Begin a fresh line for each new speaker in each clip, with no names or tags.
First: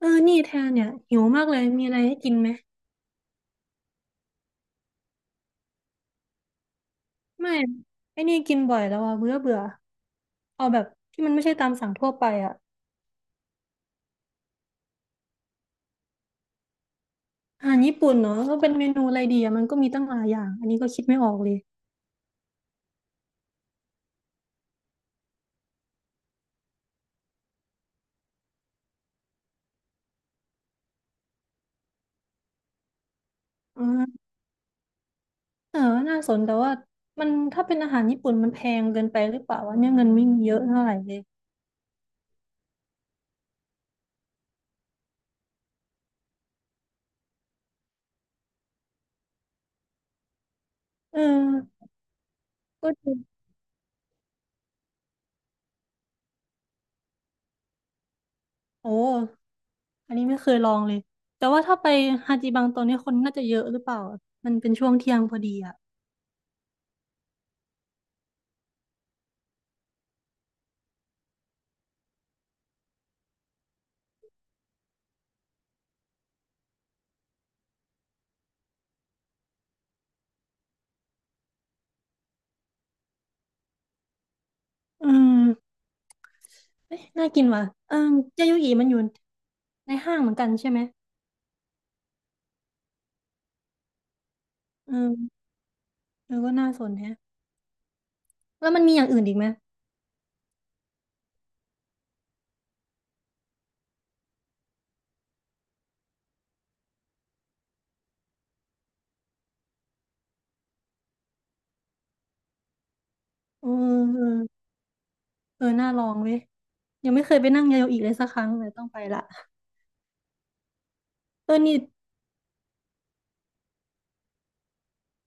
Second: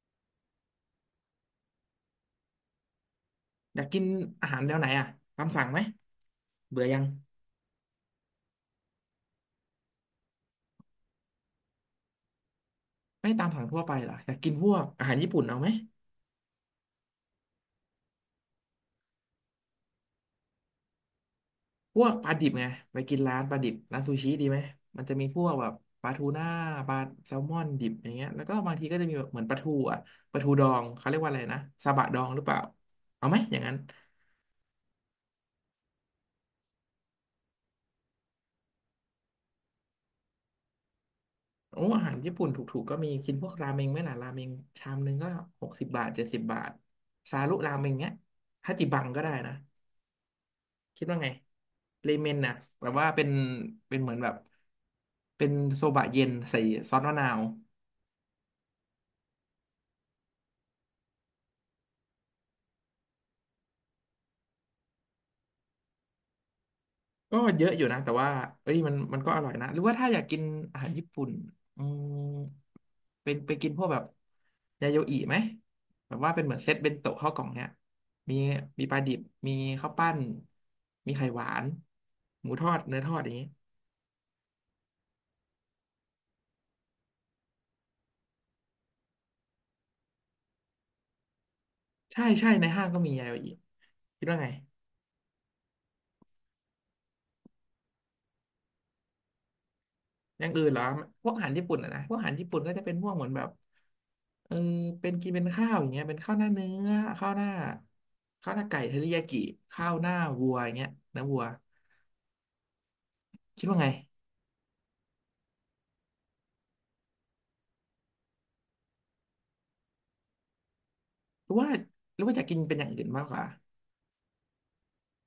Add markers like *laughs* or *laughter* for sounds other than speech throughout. เออนี่แทนเนี่ยหิวมากเลย มีอะไรให้กินไหม
อยากกินอาหารแนวไหนอ่ะตามสั่งไหม เบื่อยัง
ไม่ไอ้นี่กินบ่อยแล้วอ่ะเบื่อเบื่อเอาแบบที่มันไม่ใช่ตามสั่งทั่วไปอ่ะ
ไม่ตามสั่งทั่วไปเหรออยากกินพวกอาหารญี่ปุ่นเอาไหม
อาหารญี่ปุ่นเนาะก็เป็นเมนูอะไรดีอ่ะมันก็มีตั้งหลายอย่างอันนี้ก็คิดไม่ออกเลย
พวกปลาดิบไง ไปกินร้านปลาดิบร้านซูชิดีไหม มันจะมีพวกแบบปลาทูน่าปลาแซลมอนดิบอย่างเงี้ยแล้วก็บางทีก็จะมีแบบเหมือนปลาทูอ่ะปลาทูดองเขาเรียกว่าอะไรนะ ซาบะดองหรือเปล่าเอาไหมอย่างนั้น
อ่าเออน่าสนแต่ว่ามันถ้าเป็นอาหารญี่ปุ่นมันแพงเกินไปหรือเปล่าวะเนี่ยเงินไม่มีเยอะเท่าไหร่เลย
โอ้อาหารญี่ปุ่นถูกๆก็มีกินพวกราเมงไหมล่ะราเมงชามนึงก็60 บาท70 บาทซารุราเมงเงี้ยฮาจิบังก็ได้นะ คิด
เอ
ว่าไง
อ
เลเมนน่ะแบ
ก็
บ
จ
ว่า
ริง
เป็น เป็นเหมือนแบบ เป็นโซบะเย็นใส่ซอสมะนาว
โอ้อันนี้ไม่เคยลองเลยแต่ว่าถ้าไปฮาจิบังตอนนี้คนน่าจะเยอะหรือเปล่าอะมันเป็นช่วงเที่ยงพอดีอ่ะ
ก็เยอะอยู่นะ แต่ว่าเอ้ยมันก็อร่อยนะ หรือว่าถ้าอยากกินอาหารญี่ปุ่นอืมเป็นไปกินพวกแบบ ยาโยอิไหมแบบว่าเป็นเหมือนเซตเบนโตะข้าวกล่องเนี่ย มี มีปลาดิบ มีข้าวปั้นมีไข่หวาน หมูทอดเนื้อทอดอย่างนี้
อืม เอะน่ากินว่ะเออเจยุหยีมันอยู่ในห้างเหมือนกันใช่ไหม
ใช่ใช่ในห้างก็มียาโยอิคิดว่าไง
เออเออก็น่าสนแฮะแล้วมันมีอย่างอื่นอีกไหม
อย่างอื่นเหรอพวกอาหารญี่ปุ่นอะนะพวกอาหารญี่ปุ่นก็จะเป็นพวกเหมือนแบบเออเป็นกินเป็นข้าวอย่างเงี้ยเป็นข้าวหน้าเนื้อข้าวหน้าข้าวหน้าไก่เทริยากิข้าวหน้าวัวอย่างเงี้ยเนื้อวัวคิด
เออ
ว่าไง
เออเออน่าลองเว้ยยังไม่เคยไปนั่งยาโยอิเลยสักครั้งเลยต้องไปละ
ห
เอ
รือ
อ
ว่า
นี่
หรือว่าจะกินเป็นอย่างอื่นมากกว่า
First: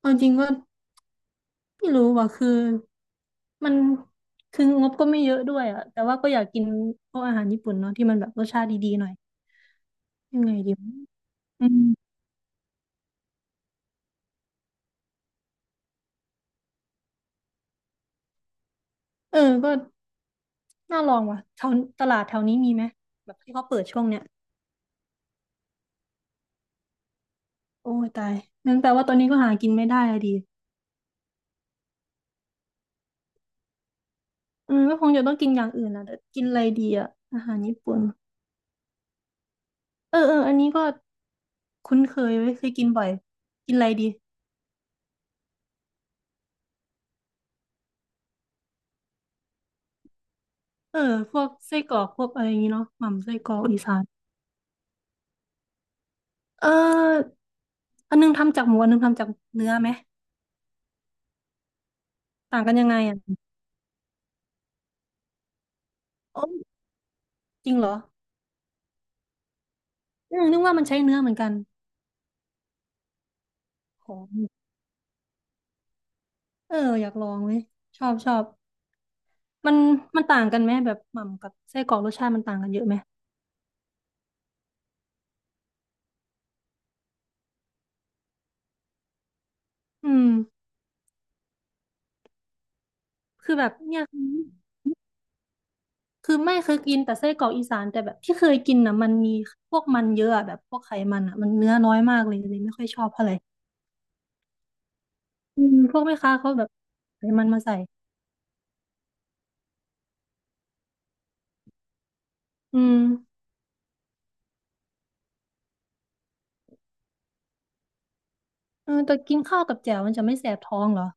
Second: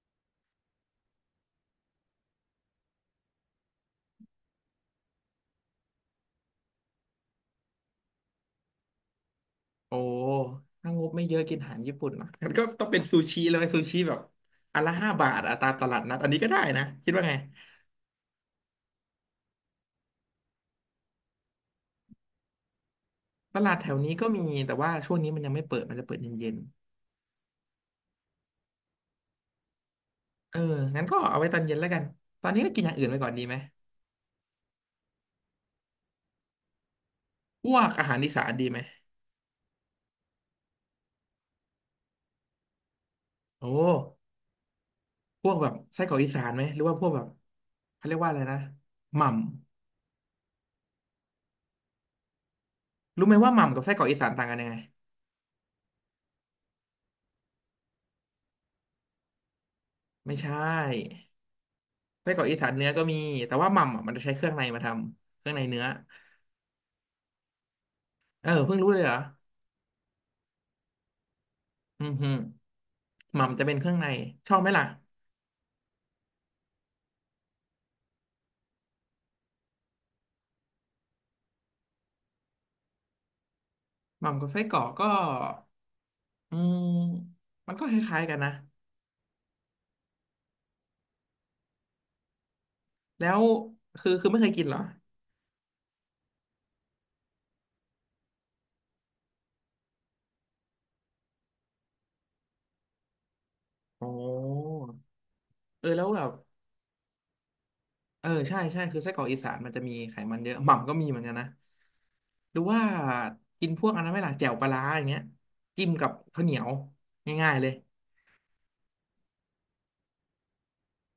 เอาจริงก็ไม่รู้ว่ะคือ มันคืองบก็ไม่เยอะด้วยอะแต่ว่าก็อยากกินพวกอาหารญี่ปุ่นเนาะที่มันแบบรสชาติดีๆหน่อย
โอ้
ยังไงดีวะ
ถ้างบไม่เยอะกิน
อื
อาหารญี่
ม
ปุ่นเหรองั้นก็ต้องเป็นซูชิเลยซูชิแบบอันละ5 บาทอะตามตลาดนัดอันนี้ก็ได้นะคิดว่าไง
เออก็น่าลองว่ะแถวตลาดแถวนี้มีไหมแบบที่
ต
เขา
ลาด
เปิด
แถว
ช่วง
นี้
เนี้ย
ก็มีแต่ว่าช่วงนี้มันยังไม่เปิดมันจะเปิดเย็น
โอ้ยตายงั้นแปลว่าตอนนี้ก็หากินไม่ได้อะดี
ๆเอองั้นก็เอาไว้ตอนเย็นแล้วกันตอนนี้ก็กินอย่างอื่นไปก่อนดีไหม
ก็คงจะต้องกินอย่างอื่นนะแต่กินอะไรดีอะอาหาร
พ
ญี่
วก
ปุ่น
อาหารอีสานดีไหม
เออเอออันนี้ก็คุ้นเคยไว้ยเคยกินบ่อย
โอ้
กินอะไรดี
พวกแบบไส้กรอกอีสานไหมหรือว่าพวกแบบเขาเรียกว่าอะไรนะหม่
เออพวกไส้กรอกพวกอะไรอย่างงี้เนาะห
ำรู้
ม่ำ
ไห
ไส้
ม
ก
ว่า
รอ
ห
ก
ม่ำ
อี
กับไส้
สา
กร
น
อกอีสานต่างกันยังไง
เอออันนึงทำจากหมูอันนึงทำจากเนื้อไหม
ไม่ใช่ไส้กรอกอี
ต่าง
สา
กั
น
นยั
เนื้อ
งไง
ก็มี
อ่ะ
แต่ว่าหม่ำอะมันจะใช้เครื่องในมาทำเครื่องในเนื้อ
ออจริงเหรอ
เออเพิ่งรู้เลยเหรอ
นึกว่ามันใช้เนื้อเหมือนกัน
อือหอหม่ำจะเป็นเครื่องใน
โห
ชอบไหมล่ะ
เอออยากลองเว้ยชอบชอบมันมันต่างกันไหมแบบหม่ำกับไส้กรอกรสชาติมันต่างกันเยอะไหม
หม่ำกับไส้กรอกก็อืมมันก็คล้ายๆกันนะ
อืม
แล้ว
คือแบบเนี่ย
คือไม่เคยกินเหรอ
คือไม่เคยกินแต่ไส้กรอกอีสานแต่แบบที่เคยกินน่ะมันมีพวกมันเยอะอะแบบพวกไขมันอ่ะมันเนื้อน้อยมากเลยเลยไม่ค่อยชอบเท่าไหร่
โอ้เออ
พว
แล้
ก
ว
แม่
แบบ
ค้าเขาแบบไขมันมาใส่
เออใช่ใช่คือไส้กรอกอีสานมันจะมีไขมันเยอะหม่ำก็มีเหมือนกันนะหรือ
อื
ว่า
ม
กินพวกอันนั้นไหมล่ะแจ่วปลาร้าอย่างเงี้ยจิ้มกับข้าวเหนียวง่ายๆเลย
เออแต่กินข้าวกับแจ่วมันจะไม่แสบท้องเหรอ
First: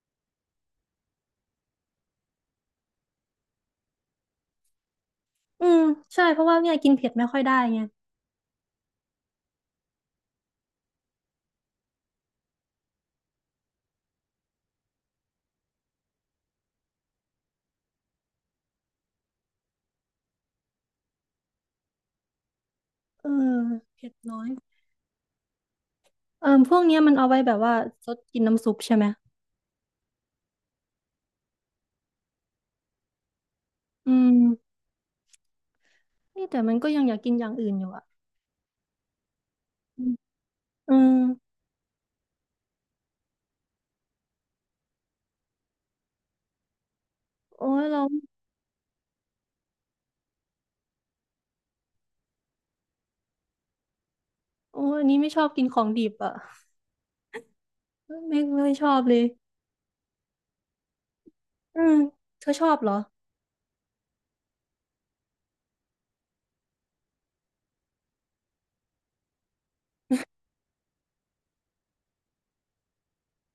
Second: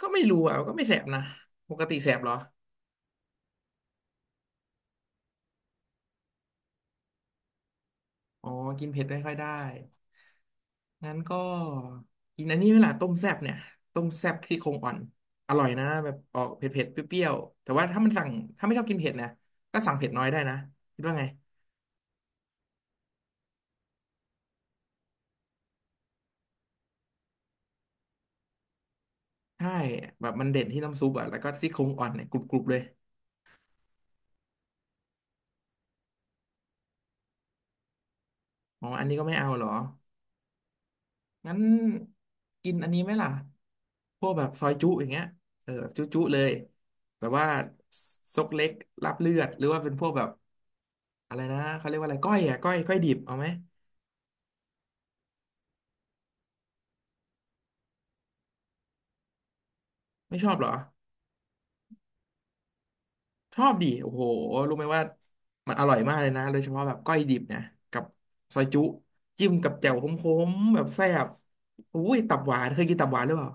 ก็ไม่รู้อ่ะก็ไม่แสบนะปกติแสบเหรอ
อืมใช่เพราะว่าเนี่ยกินเผ็ดไม่ค่อยได้ไง
อ๋อกินเผ็ดไม่ค่อยได้งั้นก็กินอันนี้ไหมล่ะต้มแซ่บเนี่ยต้มแซ่บซี่โครงอ่อนอร่อยนะแบบออกเผ็ดๆเปรี้ยวๆแต่ว่าถ้ามันสั่งถ้าไม่ชอบกินเผ็ดนะก็สั่งเผ็ดน้อยได้นะคิดว่าไง
เออเผ็ดน้อยเออพวกเนี้ยมันเอาไว้แบบว่าซดกินน้ำซุปใช่ไหม
ใช่แบบมันเด่นที่น้ำซุปอ่ะแล้วก็ซี่โครงอ่อนเนี่ยกรุบๆเลย
อืมนี่แต่มันก็ยังอยากกินอย่างอื่นอยู่อ่ะ
อ๋ออันนี้ก็ไม่เอาเหรอ
อืมเ
งั้นกินอันนี้ไหมล่ะพวกแบบซอยจุอย่างเงี้ยเออแบบจุจุเลยแบบว่า
โอ้ยเรา
ซกเล็กลาบเลือดหรือว่าเป็นพวกแบบอะไรนะ เขาเรียกว่าอะไรก้อยอ่ะก้อยก้อยดิบเอาไหม
โอ้ยอันนี้ไม่ชอบกินของดิบอ่ะ ไม่ไม่ชอบเลย
ไม่ชอบเหรอ
อืมเธอชอบเหรอ
ชอบดิโอ้โหรู้ไหมว่ามันอร่อยมากเลยนะโดยเฉพาะแบบก้อยดิบเนี่ยกับซอยจุจิ้มกับแจ่วขมๆแบบแซ่บอุ้ยตับหวานเคยกินตับหวานหรือเปล่า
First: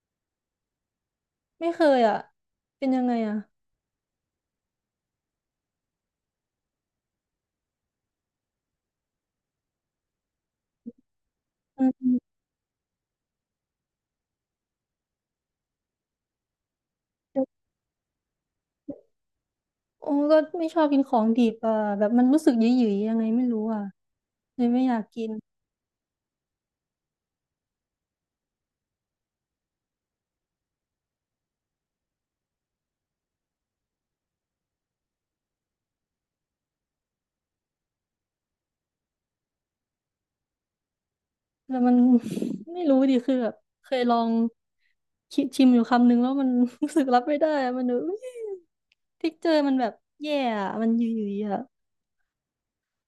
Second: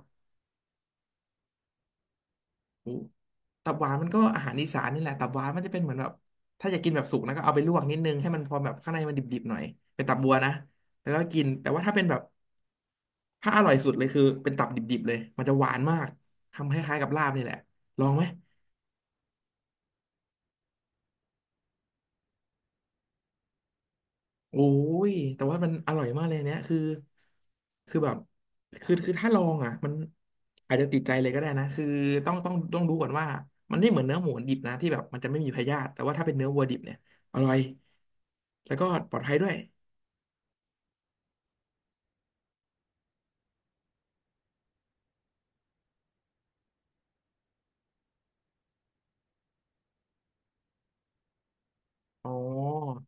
ไม่เคยอ่ะเป็
โอ้
นยังไงอ่ะ
ตับหวานมันก็อาหารอีสานนี่แหละตับหวานมันจะเป็นเหมือนแบบถ้าอยากกินแบบสุกนะก็เอาไปลวกนิดนึงให้มันพอแบบข้างในมันดิบๆหน่อยเป็นตับบัวนะแล้วก็กินแต่ว่า
อื
ถ้าเป็นแบ
ม
บถ้าอร่อยสุดเลยคือเป็นตับดิบๆเลยมันจะหวานมากทำคล้ายๆกับลาบนี่แหละลองไหม
โอ้ก็ไม่ชอบกินของดิบอ่ะแบบมันรู้สึกหยิ่ยๆยังไงไม่รู้อ่ะ
โอ้
เลยไม่อยาก
ย
กิน
แต่ว่ามันอร่อยมากเลยเนี่ยคือคือแบบคือถ้าลองอ่ะมันอาจจะติดใจเลยก็ได้นะ คือต้องรู้ก่อนว่ามันไม่เหมือนเนื้อหมูดิบนะที่แบบมันจะไม่มีพยาธิแต่ว่าถ้าเป็นเนื้อวัวดิบเนี่ยอร่อยแล้วก็ปลอดภัยด้วย
แล้วมัน *laughs* ไม่รู้ดิคือแบบเคยลองคิดชิมอยู่คำนึงแล้วมัน *laughs* รู้สึกรับไม่ได้อะมันดบบทิกเจอร์มันแบบแย่อะมันหยิ่ยๆอ่ะ
อ๋อ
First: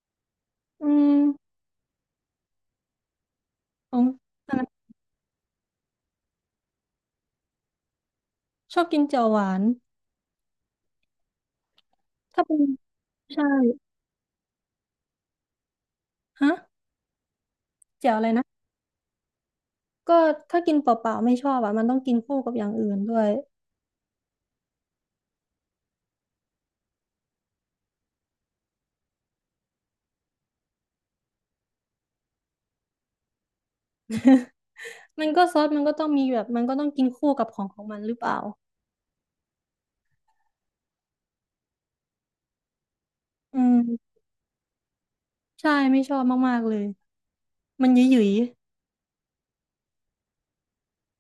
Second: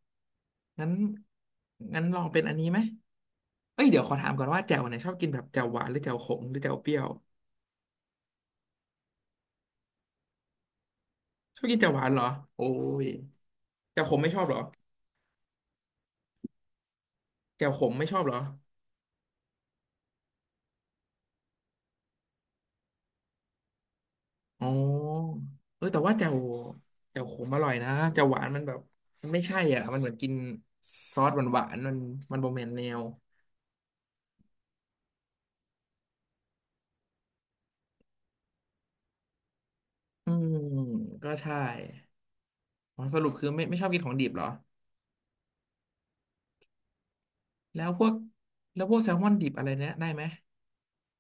งั้
อื
น
ม
งั้นลองเป็นอันนี้ไหมเอ้ย
ขอ
เดี๋ยว
ง
ขอถามก่อนว่าแจ่วเนี่ยชอบกินแบบแจ่วหวานหรือแจ่วขมหรือแจ่วเปรี้ยว
ชอบกินแจ่วหวาน
ชอบกินแจ่วหวานเหรอ
ถ้าเป็น
โอ้ย
ใช่
แจ่วขมไม่ชอบเหรอ
ฮะ
แจ่วขมไม่
แจ่
ช
ว
อ
อะ
บ
ไร
เหรอ
นะ ก็ถ้ากินเปล่าๆไม่ชอบอ่ะมันต้องกินคู่กับอย่างอื่นด้วย
อ๋อเออแต่ว่าแจ่วแจ่วขมอร่อยนะแจ่วหวานมันแบบมันไม่ใช่อ่ะมันเหมือนกินซอสหวานหวานมันมันโบแมนแนว
*laughs* มันก็ซอสมันก็ต้องมีแบบมันก็ต้องกินคู่กับของของมันหรือเปล่า
อืมก็ใช่อ๋อสรุปคือ
อื
ไม่ชอบกินขอ
ม
งดิบเหรอ
ใช่ไม่ชอบมากๆเลย
แล้
มั
ว
นห
พวก
ยุ่ย
แล้วพวกแซลมอนดิบอะไรเนี้ยได้ไหม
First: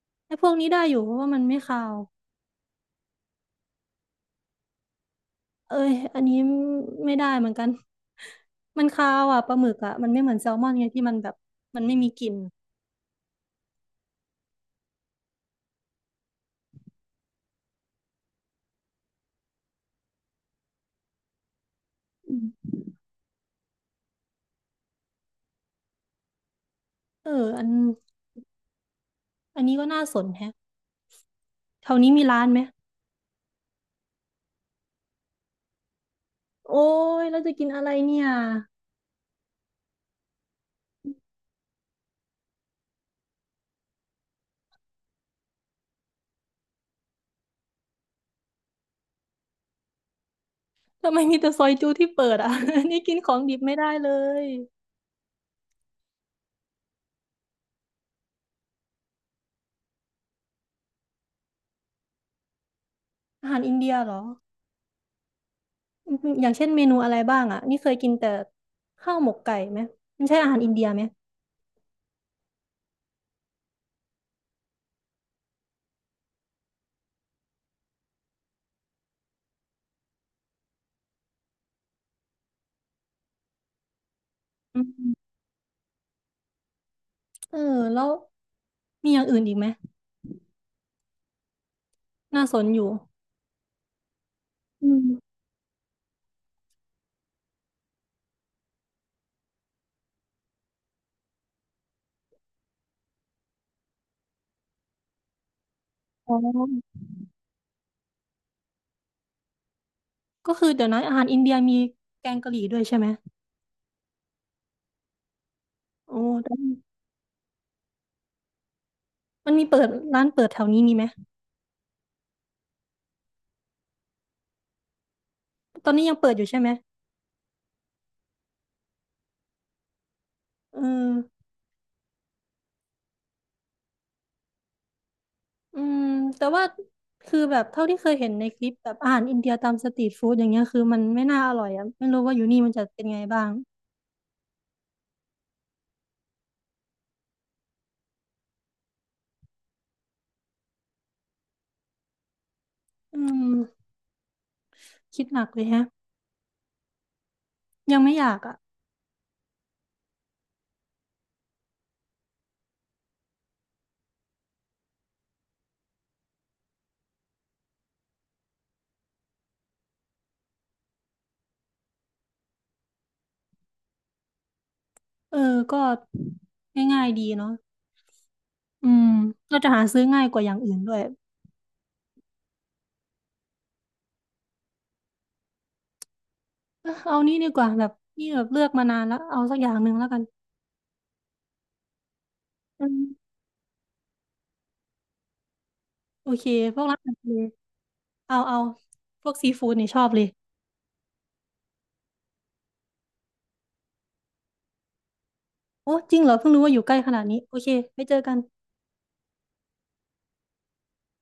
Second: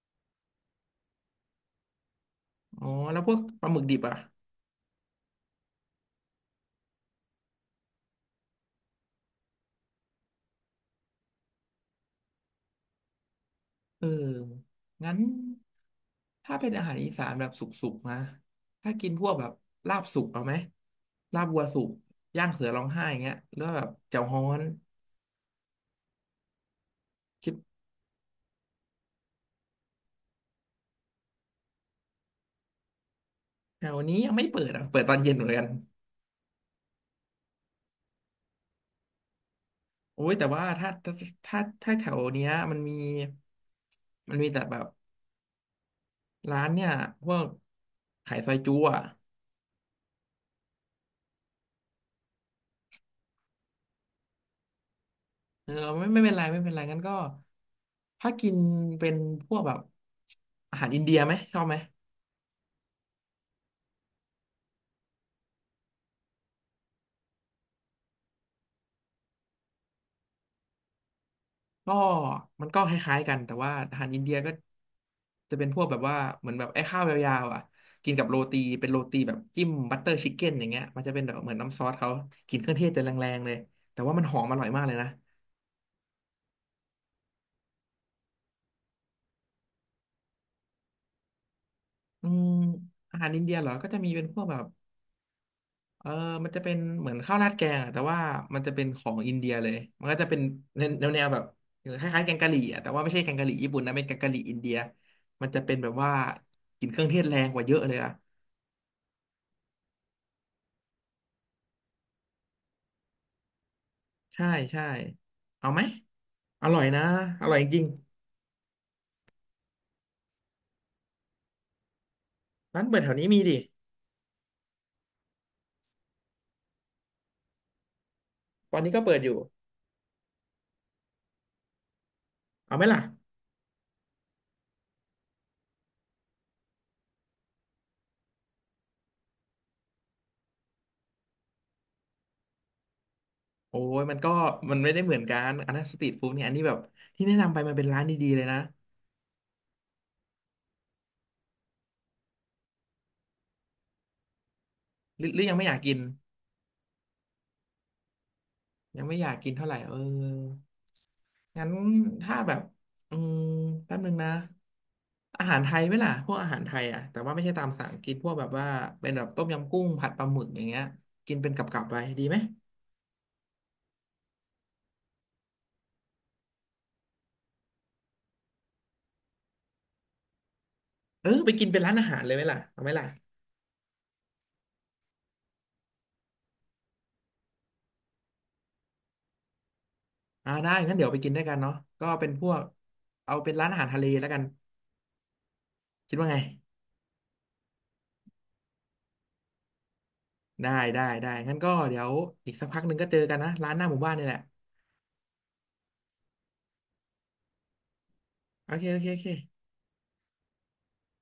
ๆไอ้พวกนี้ได้อยู่เพราะว่ามันไม่คาว
อ๋อแล้วพวกปลาหมึกดิบอ่ะ
เอ้ยอันนี้ไม่ได้เหมือนกัน *laughs* มันคาวอ่ะปลาหมึกอ่ะมันไม่เหมือนแซลมอนไงที่มันแบบมันไม่มีกลิ่น
เอองั้นถ้าเป็นอาหารอีสานแบบสุกๆนะถ้ากินพวกแบบลาบสุกเอาไหมลาบวัวสุก
อื
ย่างเสือ
ม
ร้องไห้อย่างเงี้ยหรือว่าแบบแจ่วฮ้อน
เออ
คิด
อันอันนี้ก็น่าสนแฮะแถวนี้มีร้านไหม
แถวนี้ยังไม่เปิดอ่ะเปิดตอนเย็นเหมือนกัน
โอ้ยเราจะกินอะไรเนี่ย
โอ้ยแต่ว่าถ้าแถวเนี้ยมันมีมันมีแต่แบบร้านเนี่ยพวกขายซอยจุ๊อ่ะ
ทำไมมีแต่ซอยจูที่เปิดอ่ะ *laughs* นี่กินของดิบไม่ได้เลย
เออไม่เป็นไรไม่เป็นไรงั้นก็ถ้ากินเป็นพวกแบบอาหารอินเดียไหมชอบไหม
อาหารอินเดียเหรออย่างเช่นเมนูอะไรบ้างอ่ะนี่เคยกินแต่ข้าวหมกไก่ไหมมันใช่อาหารอินเดียไหม
ก็มันก็คล้ายๆกันแต่ว่าอาหารอินเดียก็จะเป็นพวกแบบว่าเหมือนแบบไอ้ข้าวยาวๆอ่ะกินกับโรตีเป็นโรตีแบบจิ้มบัตเตอร์ชิคเก้นอย่างเงี้ยมันจะเป็นแบบเหมือนน้ำซอสเขากินเครื่องเทศแต่แรงๆเลยแต่ว่ามันหอมอร่อย
อื
มากเลยนะ
มเออแล้วมีอย่างอื่นอีกไหม
อื
น่า
ม
สนอยู่
อาหารอินเดียเหรอก็จะมีเป็นพวกแบบ
อืม
เออมันจะเป็นเหมือนข้าวราดแกงอะแต่ว่ามันจะเป็นของอินเดียเลยมันก็จะเป็นแนแนวแบบคล้ายๆแกงกะหรี่อะแต่ว่าไม่ใช่แกงกะหรี่ญี่ปุ่นนะเป็นแกงกะหรี่อินเดียมันจะเป็นแบบว่า
อ๋อ
กินเครื่องเทศแรงกว่าเยอะเลยอะ
ก็คือเดี๋ยวนะอาหารอินเดียมีแกงกะหรี่ด้วยใช่ไหม
ใช่ใช่เอาไหม
โอ้แต่
อร่อยนะอร่อยจริง
มันมีเปิดร้านเปิดแถวนี้มีไหม
ร้านเปิดแถวนี้มีดิ
ตอนนี้ยังเปิดอยู่ใช่ไหม
ตอนนี้ก็เปิดอยู่
เออ
เอาไหมล่ะ
อืมแต่ว่าคือแบบเท่าที่เคยเห็นในคลิปแบบอาหารอินเดียตามสตรีทฟู้ดอย่างเงี้ยคือมันไม่น่าอร่อยอ่ะไม่รู้ว่าอยู่นี่มันจะเป็นไงบ้าง
โอ้ยมันก็มันไม่ได้เหมือนกันอันนั้นสตรีทฟู้ดเนี่ยอันนี้แบบที่แนะนำไปมันเป็นร้านดีๆเลยนะ
อืม
ห
คิ
รื
ด
อห
ห
รื
นั
อ
ก
ยัง
เล
ไม่
ย
อยาก
แฮะ
กิน
ยังไม่อยากอ่ะ
ยังไม่อยากกินเท่าไหร่เอองั้นถ้าแบบอืมแป๊บนึงนะอาหารไทยไหมล่ะพวกอาหารไทยอ่ะแต่ว่าไม่ใช่ตามสั่งกินพวกแบบว่าเป็นแบบต้มยำกุ้งผัดปลาหมึกอย่างเงี้ยกินเป็นกับๆไปดีไหม
เออก็ง่ายๆดีเนาะอืมเราจะหาซื้อง่ายกว่าอย่างอื่นด้วย
เออไปกินเป็นร้านอาหารเลยไหมล่ะเอาไหมล่ะ
เอ้อเอานี่ดีกว่าแบบนี่แบบเลือกมานานแล้วเอาสักอย่างหนึ่งแล้วกัน
อ่าได้งั้นเดี๋ยวไปกินด้วยกันเนาะก็เป็นพวก
อืม
เอาเป็นร้านอาหารทะเลแล้วกันคิดว่า
โอ
ไง
เคพวกร้านอาหารทะเลเอาพวกซีฟู้ดนี่ชอบเลย
ได้ได้ได้งั้นก็เดี๋ยวอีกสักพักหนึ่งก็เจอกันนะร้านหน้าหมู่บ้านนี่แหละ
โอ้จริงเหรอเพิ่งรู้ว่าอยู่ใกล้ขนาดนี้โอเคไปเจอกัน
โอเคโอเคโอเค